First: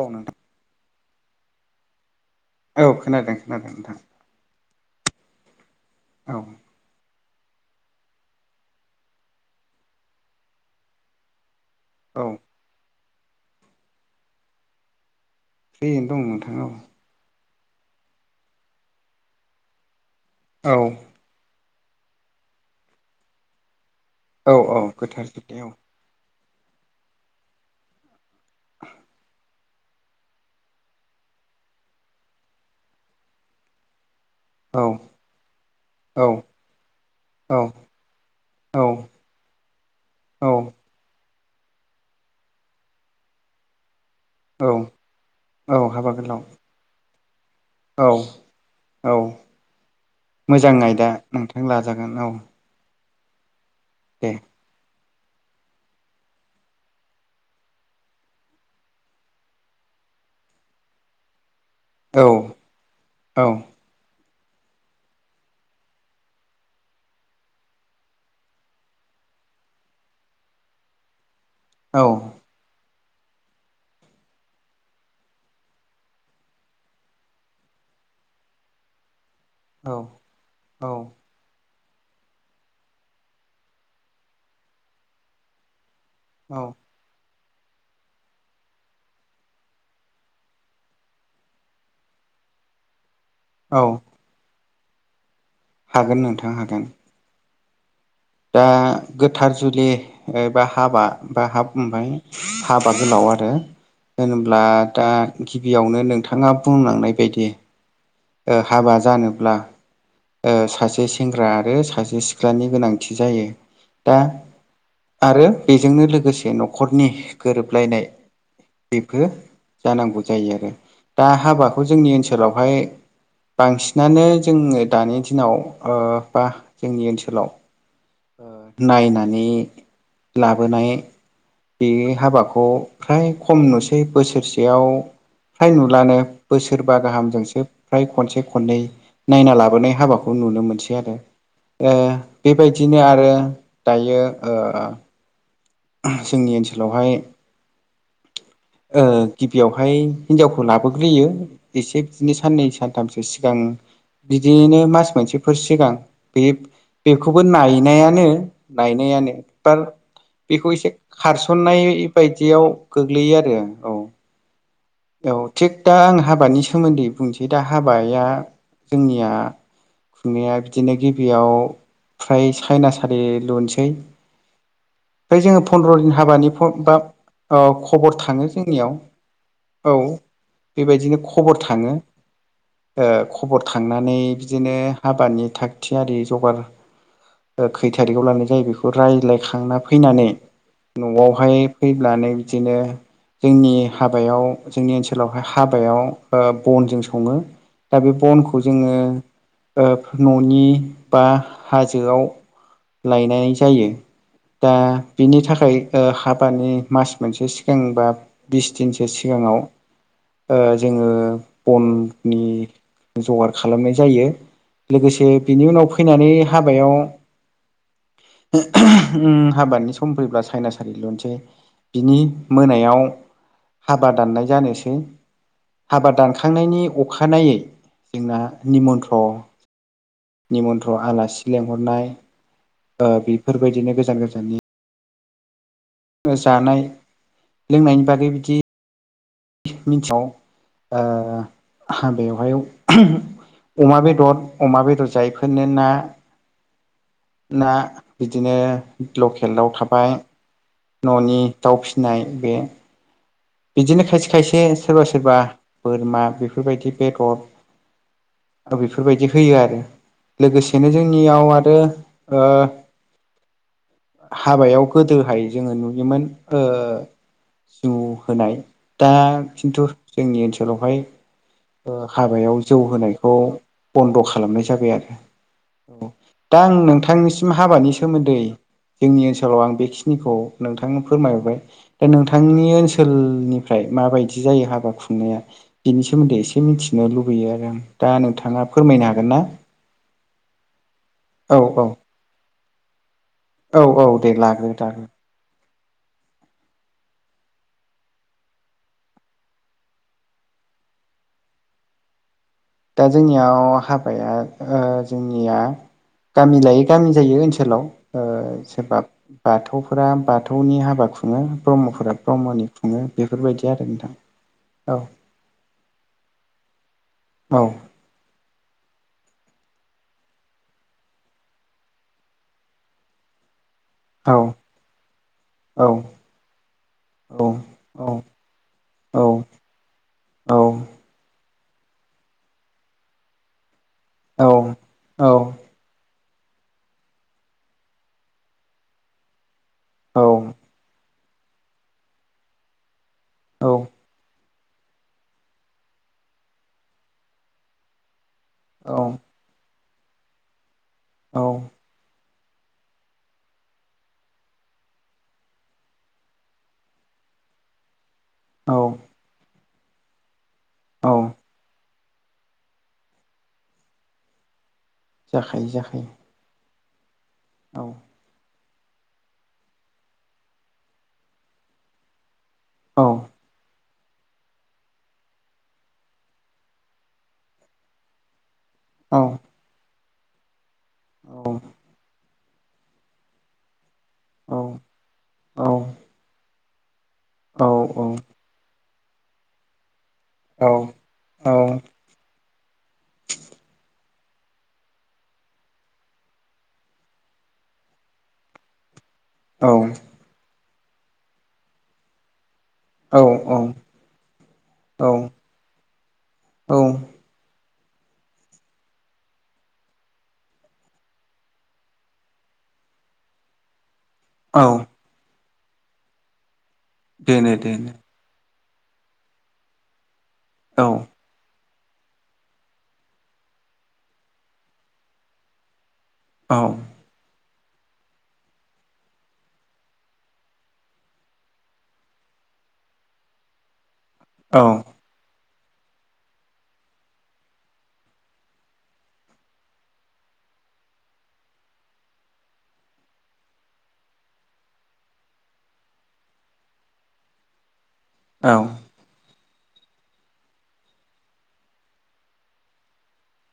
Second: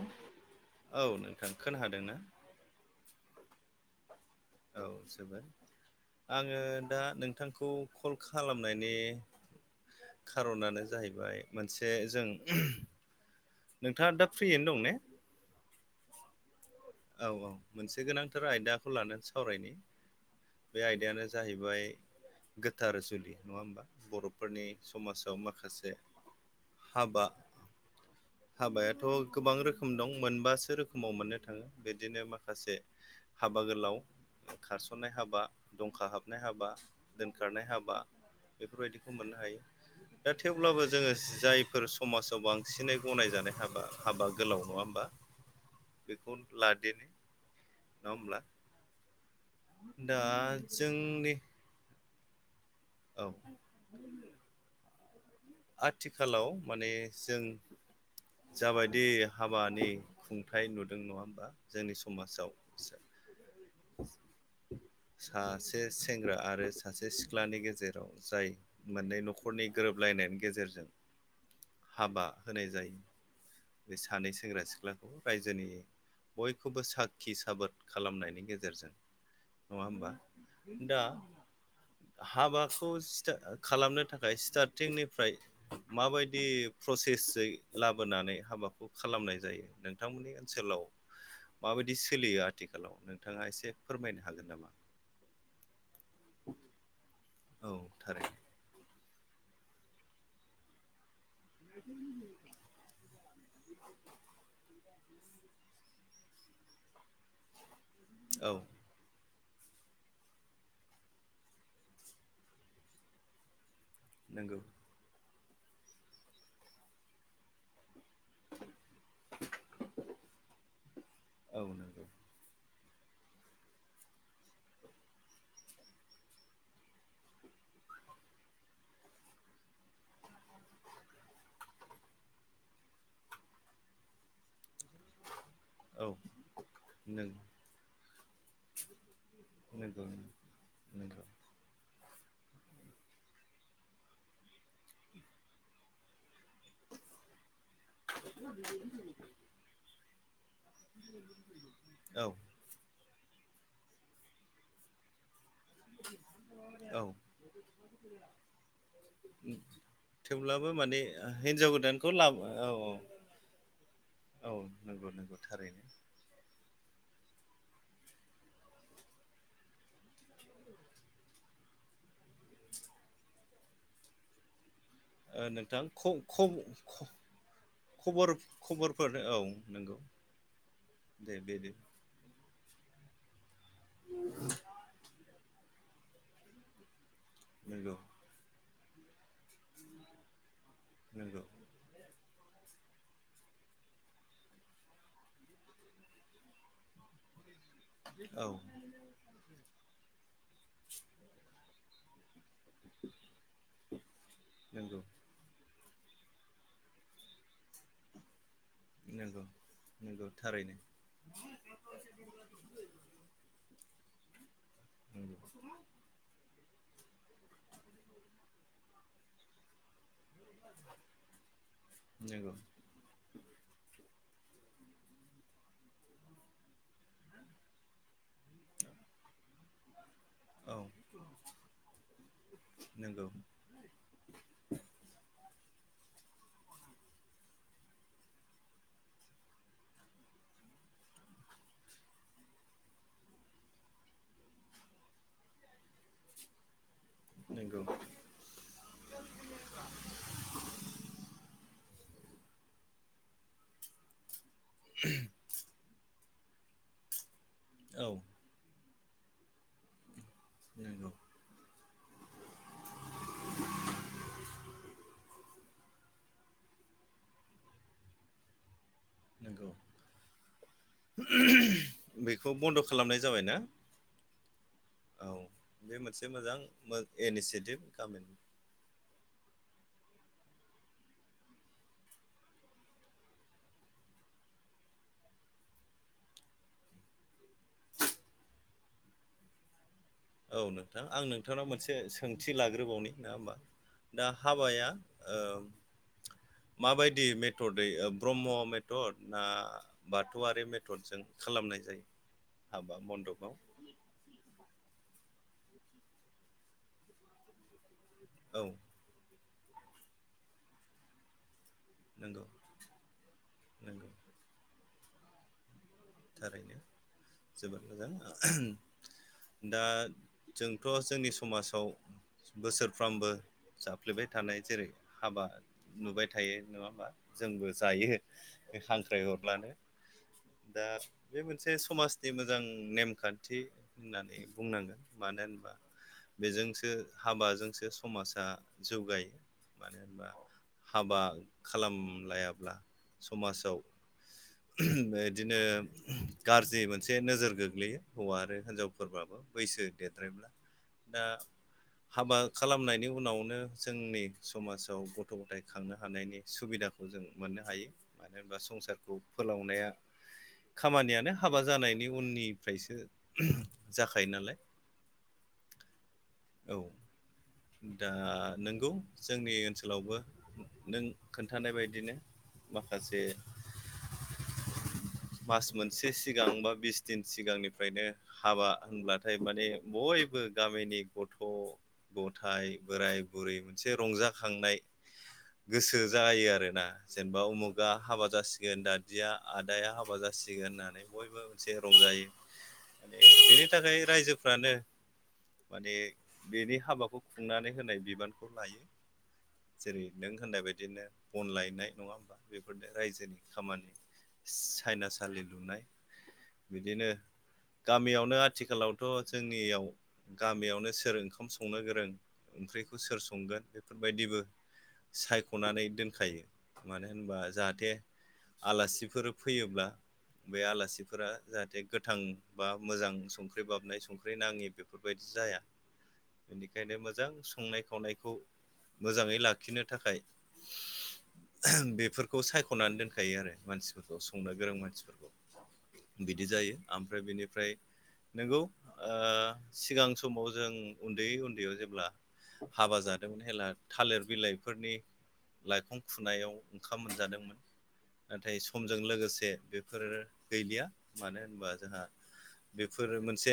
औ नोंथां खोनाहादों ना औ खोनादों खोनादों नोंथां औ जोबबाय औ आङो दा नों नोंथांखौ कल खालामनायनि खार'नानो जाहैबाय। मोनसे औ जों नोंथाङा दा फ्रियैनो दं ने? फ्रियैनो दं नोंथां औ औ औ मोनसे गोनांथार आयदाखौ लानानै सावरायनि बे औ आयदायानो जाहैबाय गोथार जुलि नङा होमबा औ बर'फोरनि औ गोथार समाजाव जुलियाव माखासे हाबा हाबायाथ' गोबां रोखोम रोखोम दं मोनबासो रोखोमाव मोननो थाङो बिदिनो माखासे हाबा गोलाव औ खारसननाय हाबा दंखा औ हाबनाय हाबा औ दोनखारनाय हाबा बेफोरबायदिखौ मोननो हायो दा औ थेवब्लाबो जोङो जायफोर समाजाव बांसिनै गनायजानाय हाबा हाबा गोलाव औ नङा होनबा औ हाबा बेखौ गोलाव [unintelligible] औ नङा होमब्ला औ दा मोजां आयदा जोंनि नोंथां लाजा गोन औ औ दे आथिखालाव माने जों जाबायदि हाबानि खुंथाय नुदों नङा होमबा जोंनि औ समाजाव औ सासे सेंग्रा आरो सासे सिख्लानि गेजे गेजेराव जाय मोननै न'खरनि गोरोबलायनायनि गेजेरजों औ हाबा होनाय जायो बे सानै सेंग्रा सिख्लाखौ रायजोनि बयखौबो साखि साबोद खालामनायनि गेजेरजों नङा औ होमबा औ दा हाबा खौ स्टा खालामनो थाखाय स्टारटिंनिफ्राय माबायदि प्रसेस जै लाबोनानै हाबाखौ खालामनाय जायो नोंथांमोननि ओनसोलाव माबायदि सोलियो आथिखालाव नोंथाङा एसे औ फोरमायनो हागोन नामा? हागोन नोंथां हागोन औ थारै दा गोथार जुलि एबा हाबा बा हाब ओमफाय हाबा गोलाव आरो होनोब्ला दा गिबियावनो नोंथाङा बुंलांनाय बायदि औ ओ हाबा जानो ब्ला ओ सासे सेंग्रा आरो सासे सिख्लानि गोनांथि जायो। दा नोंगौ आरो बेजोंनो लोगोसे न'खरनि गोरोबलायनाय बेफोर जानांगौ जायो आरो दा औ हाबाखौ नंगौ जोंनि ओनसोलावहाय बांसिनानो जोङो दानि दिनाव ओ बा जोंनि ओनसोलाव नायनानै लाबोनाय बे हाबाखौ फ्राय खम नुसै बोसोरसेयाव फ्राय औ नुलानो बोसोरबा नों गाहामजोंसो फ्राय खनसे खननै नायना लाबोनाय नंगौ हाबाखौ नुनो मोनसै आरो नंगौ ओ बेबायदिनो आरो दायो ओ जोंनि ओनसोलावहाय ओ गिबियावहाय हिनजाव खौ लाबोग्रोयो एसे औ बिदिनो साननै सानथामसो सिगां बिदिनो मास मोनसे बेफोर सिगां बे औ बेखौबो नायनायानो नायनायानो एबार थेवब्लाबो बेखौ एसे माने हिनजाव खारसन्नाय गोदानखौ लाबो औ बायदियाव गोग्लैयो आरो औ। औ नंगौ औ नंगौ थिग थारैनो दा आं हाबानि सोमोन्दै बुंनोसै दा हाबाया जोंनिया खुंनाया बिदिनो गिबियाव फ्राय सायनासालि लुनसै। ओ ओमफ्राय जोङो नोंथां फन्द्र' ख दिन हाबानि बा ख औ खबर थाङो जोंनियाव। खबरफोर औ औ नंगौ बेबायदिनो दे खबर बेदि थाङो ओ ख खबर थांनानै बिदिनो हाबानि थागथियारि जगार ओ खै नंगौ थारिखआव लानाय जायो बेखौ रायज्लायखांना फैनानै नंगौ न'आवहाय फैब्लानो बिदिनो जोंनि हाबायाव जोंनि ओनसोलावहाय हाबायाव ओ बनजों सङो। दा बे औ बनखौ जोङो ओ न'नि बा हाजोआव लायनाय जायो दा नंगौ बिनि थाखाय ओ हाबानि मास मोनसे सिगांबा बिस दिनसो सि नंगौ गाङाव नंगौ थारैनो ओ जोङो बननि जगार खालामनाय जायो। लोगोसे नंगौ बिनि उनाव फैनानै हाबायाव उम हाबादनि सम फैब्ला साइना सालि लुनोसै बिनि नंगौ मोनायाव बा दाननाय जानोसै। हाबा दानखांनायनि अखानायै जोंना निमन्थ्र औ निमन्थ्र आलासि लेंहरनाय ओ नंगौ बेफोरबायदिनो गोजान गोजाननि जानाय लोंनायनि बागै बिदि मिन्साव ओ बेवहाय अमा बेदर अमा बेदर जायैफोरनो ना ना नंगौ बिदिनो लकेल दाव थाबाय न'नि दाउ फिसिनाय बे बिदिनो खायसे खायसे सोरबा सोरबा बोरमा बेफोरबायदि बेदर औ। बेफोरबायदि होयो आरो लोगोसेनो नंगौ जोंनियाव आरो ओ हाबायाव गोदोहाय जोङो नुयोमोन ओ जौ होनाय दा नंगौ खिन्थु जोंनि ओनसोलावहाय बेखौ हाबायाव जौ बन्द' खालामनाय होनायखौ जाबायना बन्द' खालामनाय जाबाय आरो औ बे औ मोनसे मोजां दा आं नोंथांनिसिम इनिसियेटिभ हाबानि गामिनि सोमोन्दै जोंनि ओनसोलाव आं बेखिनि निखौ नोंथांनो फोरमायबाय दा नोंथांनि ओनसोलनिफ्राय माबायदि जायो हाबा खुंनाया बेनि सोमोन्दै एसे मिथिनो लुबैयो आरो आं दा नोंथाङा फोरमायनो हागोन ना? औ नोंथां आं औ नोंथांनाव औ मोनसे सोंथि लाग्रोबावनि नङा होमबा औ औ दा दे लाग्रो हाबाया लाग्रो ओ माबायदि मेथदै ब्रह्म मेथद ना बाथौआरि मेथदजों खालामो। नाय जायो। हाबा दा मन्दपाव जोंनियाव हाबाया ओ जोंनिया गामि लायै गामि जायो ओनसोलाव ओ औ सोरबा बाथौफोरा बाथौनि हाबा खुङो। ब्रह्मफोरा नंगौ ब्रह्मनि खुङो बेफोरबायदि आरो नंगौ नोंथां औ थारैनो औ जोबोद मोजां। दा जोंथ' जोंनि समाजाव बोसोरफ्रोमबो जाफ्लेबाय औ थानाय जेरै हाबा औ नुबाय थायो नङा होनबा जाखायो जोंबो जायो जाखायो बे हांख्राइ हरब्लानो बे मोनसे समाजनि मोजां नेमखान्थि होननानै औ बुंनांगोन मानो होनबा बेजोंसो हाबाजोंसो समाजा जौगायो। मानो औ होनबा हाबा खालाम लायाब्ला। समाजाव बे बिदिनो गाज्रि मोनसे नोजोर गोग्लैयो हौवा आरो औ हिनजावफोरबाबो बैसो देरद्रायब्ला दा हाबा खालामनायनि उनावनो जोंनि समाजाव गथ' गथाय खांनो हानायनि सुबिदाखौ जों मोनो नो हायो मानो होनबा संसारखौ फोलावनाया खामानियानो हाबा जानायनि उननिफ्रायसो जाखायो नालाय जाखायो जाखायो औ दा नोंगौ जोंनि ओनसोलावबो नों खोन्थानाय बायदिनो माखासे मास मोनसे सिगां बा बिस दिन सिगांनिफ्रायनो हाबा होनब्लाथाय माने बयबो गामिनि गथ' औ गथाय बोराय बुरै मोन मोनसे रंजाखांनाय गोसो जायो आरो ना। जेनबा उमुगा हाबा जासिगोन दादिया आदाया हाब बा जासिगोन होननानै बयबो मोनसे रंजायो बेनि थाखाय रायजोफ्रानो माने बेनि हाबाखौ खुंनानै होनाय बिबानखौ लायो जेरै' नों होननाय बाय बिदिनो अन लायनाय नङा होमबा बेफोरनो रायजोनि खामानि सायना औ सालि लुनाय औ बिदिनो। गामियावनो आथिखालावथ' जोंनियाव गामियावनो सोर ओंखाम संनो गोरों ओंख्रिखौ सोर संगोन बेफोरबायदिबो औ साय ख'नानै दोनखायो मानो होनबा देनो जाहाथे देनो आलासिफोर फैयोब्ला बे औ आलासिफोरा जाहाथे गोथां बा मोजां संख्रि बाबनाय संख्रि नाङि बेफोरबायदि जाया औ बेनिखायनो मोजां संनाय खावनायखौ मोजाङै लाखिनो थाखाय बेफोरखौ सायख'नानै दोनखायो आरो। मानसिफोरखौ संनो औ गोरों मानसिफोरखौ बिदि जायो ओमफ्राय बिनिफ्राय नंगौ ओ सिगां समाव जों उन्दै उन्दैयाव जेब्ला हाबा जादोंमोन हेब्ला थालिर बिलाइफोरनि लाइखं फुनायाव ओंखाम मोनजादोंमोन। औ नाथाय समजों लोगोसे बेफोरो गैलिया मानो होनबा जोंहा बेफोरो मोनसे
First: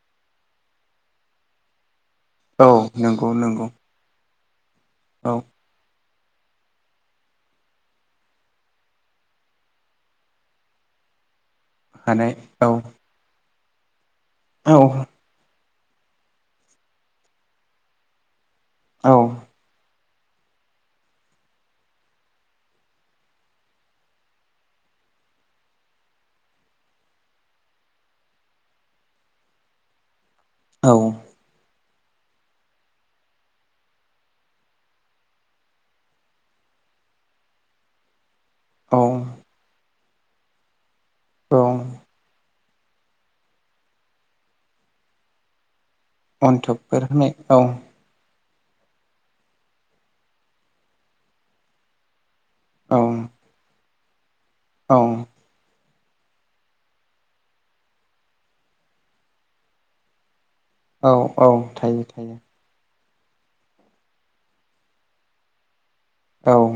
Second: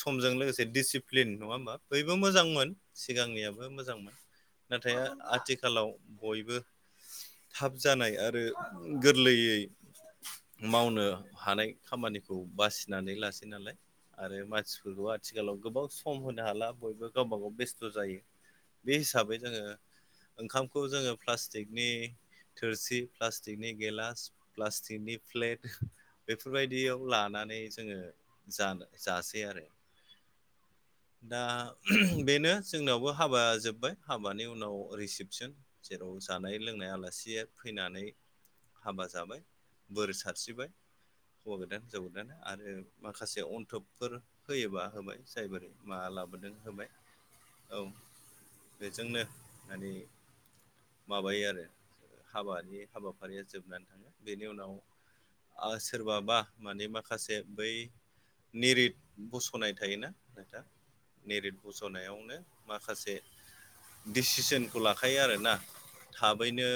समजों लोगोसे डिसिप्लिन नङा होमबा बयबो मोजांमोन औ नंगौ नंगौ सिगांनियाबो मोजांमोन नाथाय औ आथिखालाव बयबो थाब जानाय आरो गोरलैयै मावनो हानाय हानाय खामानिखौ औ बासिनानै लासै नालाय आरो। औ मानसिफोरखौ आथिखालाव गोबां सम' होनो हाला बयबो गावबा गाव बेस्थ' जायो बे औ हिसाबै जोङो ओंखामखौ जोङो प्लास्टिकनि थोरसि प्लास्टिकनि गेलास प्लास्टिकनि प्लेट बेफोरबायदियाव लाना माने जोङो जा जासै आरो औ दा बेनो जोंनावबो हाबा जोब्बाय हाबानि उनाव रिसिपसन जेराव जानाय लोंनाय बुंनाय आलासि फैनानै हाबा जाबाय औ बोर सारसिरिबाय हौवा गोदान हिनजाव गोदान आरो माखासे अन्थोबफोर होयोबा होबाय जाय बोरै मा लाबोदों होबाय बोरहोनाय औ बेजोंनो माने माबायो आरो हाबानि औ हाबाफारिया जोबनानै थाङो बेनि उनाव औ आ सोरबाबा मानि माखासे बै निरिट बसनाय थायोना नोंथां औ नेरिट थायो थायो बसनायावनो माखासे दिसिसनखौ लाखायो आरोना औ थाबैनो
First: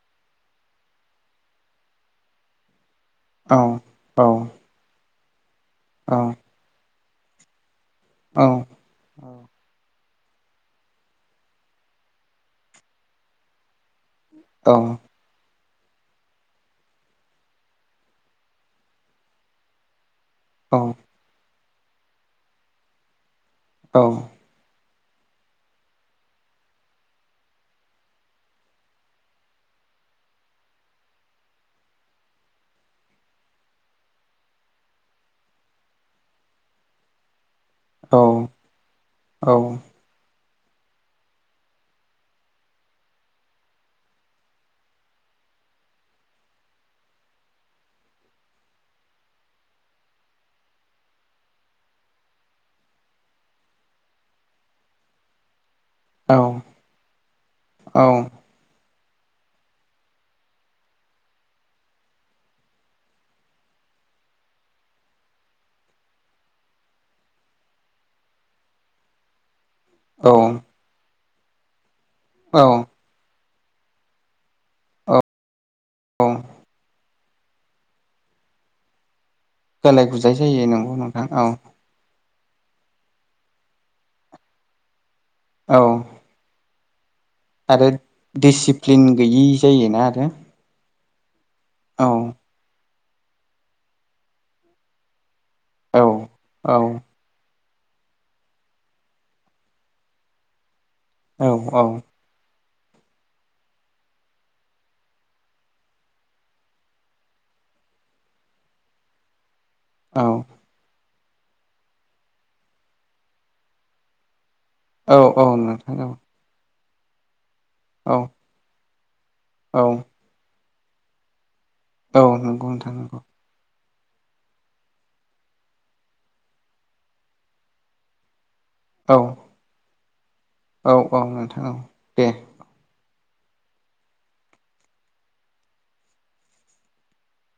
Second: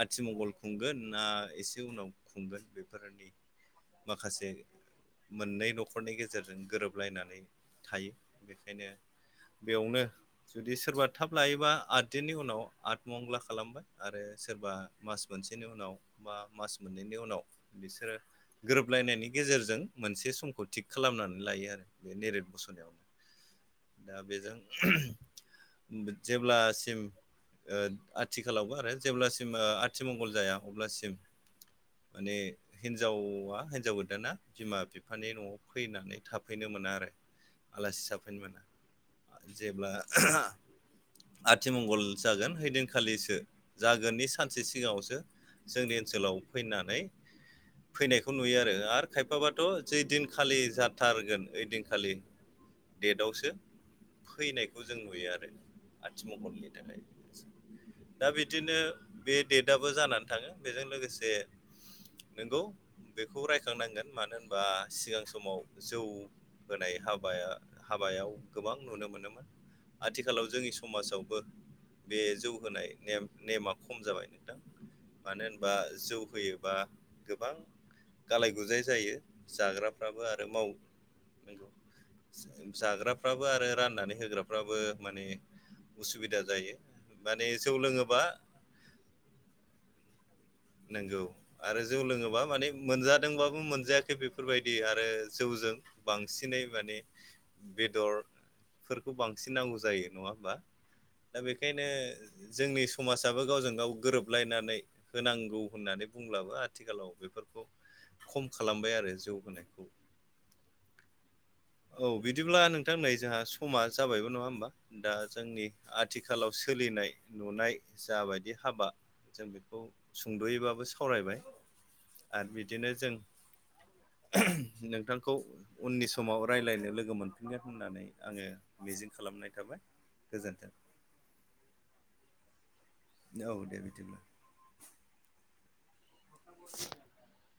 आथिमंगल खुंगोन ना एसे उनाव खुंगोन बे औ- औ! मोननै नखरनि गेजेरजों गोरोबलायनानै थायो औ बेखायनो बेयावनो जुदि सोरबा थाब लायोबा आद दिननि उनाव आथमंग्ला खालामबाय आरो सोरबा औ मास मोनसे -नि उनाव बा मास मोननैनि उनाव बिसोरो गोरोबलायनायनि गेजेरजों मोनसे समखौ थिग खालामनानै लायो आरो बे निरिद बसनायावनो दा बेजों जेब्लासिम ओ आथिखालावबो आरो जेब्लासिम ओ आथिमंगल जाया अब्लासिम माने हिनजावा हिनजाव गोदाना बिमा बिफानि नआव फैनानै थाफैनो मोना आरो आलासि जाफैनो मोना जेब्ला आथिमंगल जागोन हैदिनखालिसो जागोननि सानसे सिगाङावसो जोंनि ओनसोलाव फैनानै फैनायखौ नुयो आरो आरो खायफाबाथ जैदिनखालि जाथारगोन ओइदिनखालि डेटआवसो फैनायखौ जों नुयो आरो। औ आथिमंगलनि थाखाय दा बिदिनो बे डेटआबो जानानै थाङो बेजों लोगोसे नंगौ बेखौ रायखांनांगोन मानो होनबा सिगां समाव जौ होनाय हाबा -बाया हाबायाव गोबां नुनो मोनोमोन आथिखालाव जोंनि समाजावबो बे जौ औ होनाय नेम नेमा खम जाबाय नोंथां मानो होन -बा जौ होयोबा गोबां गालाय गुजाय जायो। गालाय जाग्राफ्राबो गुजाय आरो माव जायो नंगौ नोंथां औ। नंगौ जाग्राफ्राबो आरो राननानै होग्राफ्राबो माने औ उसुबिदा जायो। माने जौ आरो लोङोबा दिसिप्लिन गैयि जायोना आरो। नंगौ आरो जौ औ लोङोबा माने मोनजादोंबाबो मोनजायाखै बेफोरबायदि आरो जौजों बांसिनै औ माने बेदरफोरखौ बांसिन नांगौ जायो नङा होमबा दा औ बेखायनो जोंनि समाजाबो गावजों गाव गोरोबलायनानै होनां -गौ होननानै बुंब्लाबो आथिखालाव बेफोरखौ खम खालामबाय आरो जौ होनायखौ‌। औ। औ बिदिब्ला नोंथां नै जोंहा समा जाबायबो नङा होमबा। दा औ औ जोंनि नोंथां औ आथिखालाव सोलिनाय नुनाय औ जाबायदि हाबा जों औ बेखौ सुंदयैबाबो सावरायबाय औ आरो नंगौ बिदिनो नोंथां जों नंगौ। नोंथांखौ उननि समाव रायलायनो लोगो मोनफिनगोन होननानै आङो मिजिं औ खालामनाय थाबाय गोजोन्थों औ औ नोंथां औ दे औ दे बिदिब्ला [unintelligible]